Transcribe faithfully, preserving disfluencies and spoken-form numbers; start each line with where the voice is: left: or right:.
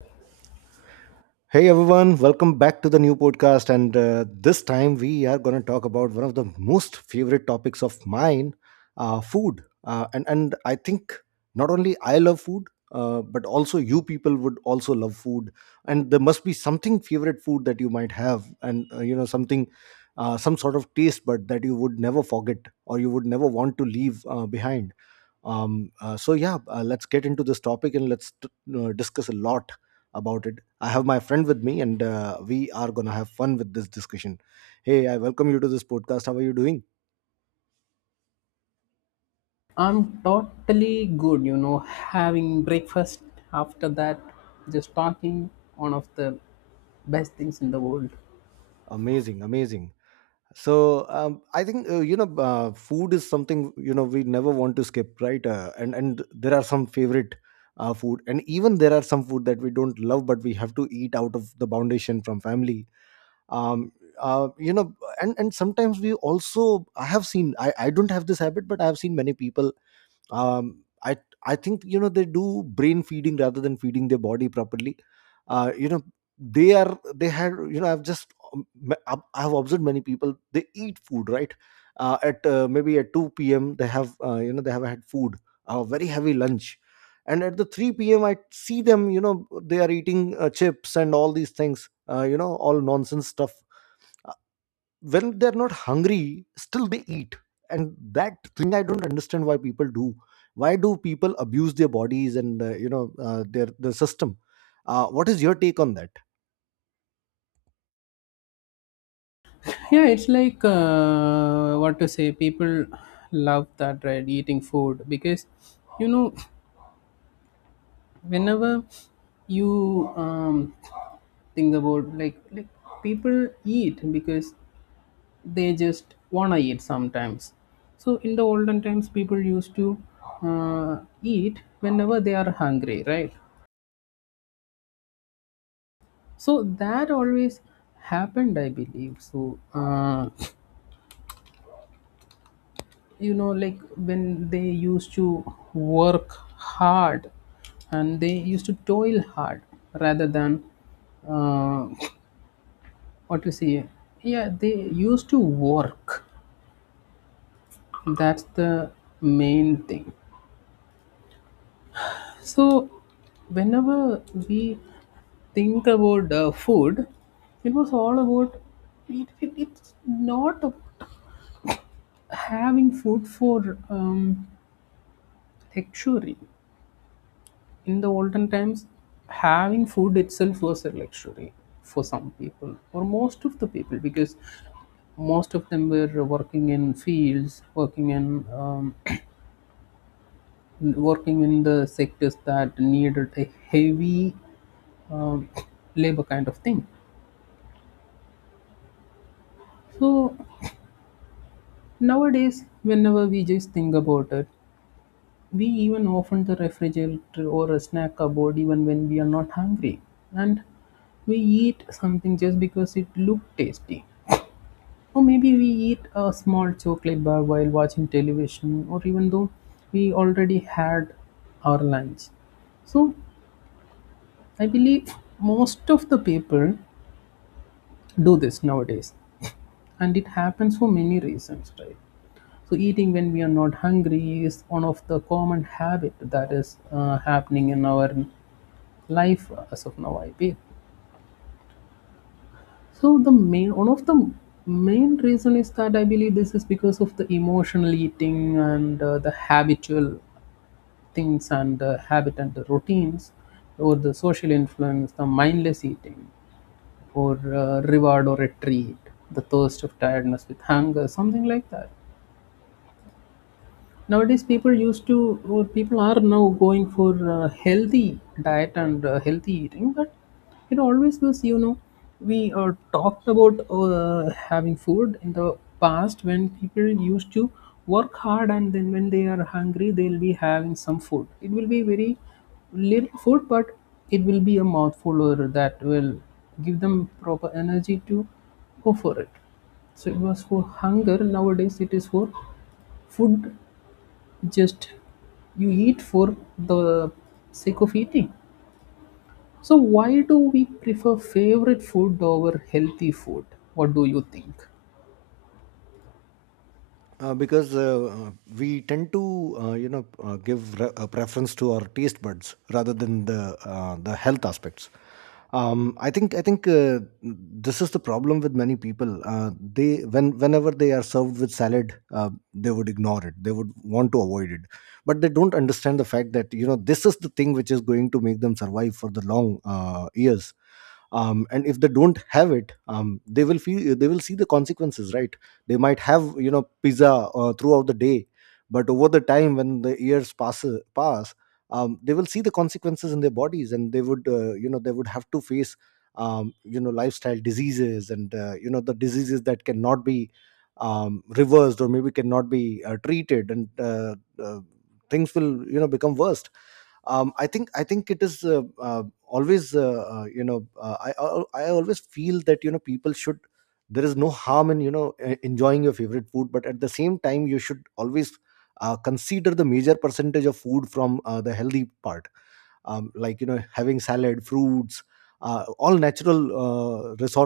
right: Hey everyone, welcome back to the new podcast. And uh, this time we are going to talk about one of the most favorite topics of mine uh, food. Uh, and, and I think not only I love food, uh, but also you people would also love food. And there must be something favorite food that you might have, and uh, you know, something, uh, some sort of taste, bud that you would never forget or you would never want to leave uh, behind. Um, uh, so yeah, uh, let's get into this topic and let's t- uh, discuss a lot about it. I have my friend with me and uh, we are going to have fun with this discussion. Hey, I welcome you to this podcast. How are you doing?
left: I'm totally good, you know, having breakfast after that, just talking, one of the best things in the world.
right: Amazing, amazing. So um, I think, uh, you know uh, food is something, you know, we never want to skip, right? Uh, and and there are some favorite uh, food, and even there are some food that we don't love but we have to eat out of the foundation from family. um uh, you know and and sometimes we also, i have seen i i don't have this habit, but I have seen many people, um i I think, you know, they do brain feeding rather than feeding their body properly. uh you know they are, they had you know I've just um, m- I've I've observed many people. They eat food, right? uh, at uh, Maybe at two p.m they have, uh, you know they have had food, a very heavy lunch. And at the three p.m I see them, you know, they are eating uh, chips and all these things, uh, you know all nonsense stuff. When they're not hungry, still they eat. And that thing I don't understand, why people do, why do people abuse their bodies and uh, you know uh, their their system? Uh, what is your take on that?
left: Yeah, it's like uh, what to say, people love that, right? Eating food because you know, whenever you um, think about like, like people eat because they just wanna eat sometimes. So in the olden times, people used to uh, eat whenever they are hungry, right? So that always happened, I believe so. Uh, you know like, when they used to work hard and they used to toil hard rather than uh, what to say yeah, they used to work. That's the main thing. So whenever we think about uh, food, it was all about it, it- it's not having food for um, like, luxury. In the olden times, having food itself was a luxury for some people, or most of the people, because most of them were working in fields, working in um, working in the sectors that needed a heavy um, labor kind of thing. So nowadays, whenever we just think about it, we even open the refrigerator or a snack cupboard even when we are not hungry. And we eat something just because it looked tasty. Or maybe we eat a small chocolate bar while watching television, or even though we already had our lunch. So I believe most of the people do this nowadays, and it happens for many reasons, right? So eating when we are not hungry is one of the common habit that is uh, happening in our life as of now, I feel. So the main, one of the main reason is that, I believe, this is because of the emotional eating, and uh, the habitual things, and the habit and the routines, or the social influence, the mindless eating, or uh, reward or a treat, the thirst of tiredness with hunger, something like that. Nowadays, people used to, or people are now going for uh, healthy diet and uh, healthy eating, but it always was, you know, we uh, talked about uh, having food in the past, when people used to work hard and then, when they are hungry, they'll be having some food. It will be very little food, but it will be a mouthful, or that will give them proper energy to go for it. So it was for hunger. Nowadays, it is for food. Just, you eat for the sake of eating. So why do we prefer favorite food over healthy food? What do you think?
right: Uh, because uh, uh, We tend to, uh, you know uh, give re- a preference to our taste buds rather than the uh, the health aspects. Um, I think I think uh, This is the problem with many people. Uh, they, when whenever they are served with salad, uh, they would ignore it. They would want to avoid it, but they don't understand the fact that, you know, this is the thing which is going to make them survive for the long uh, years. Um, and if they don't have it, um, they will feel, they will see the consequences, right? They might have, you know, pizza uh, throughout the day, but over the time, when the years pass pass, um, they will see the consequences in their bodies, and they would, uh, you know they would have to face um, you know lifestyle diseases and, uh, you know the diseases that cannot be um, reversed or maybe cannot be uh, treated, and uh, uh, things will, you know, become worse. Um, I think I think it is uh, uh, always uh, uh, you know uh, I, I I always feel that, you know, people should, there is no harm in, you know, e- enjoying your favorite food, but at the same time you should always uh, consider the major percentage of food from uh, the healthy part. Um, like, you know, having salad, fruits, uh, all natural uh,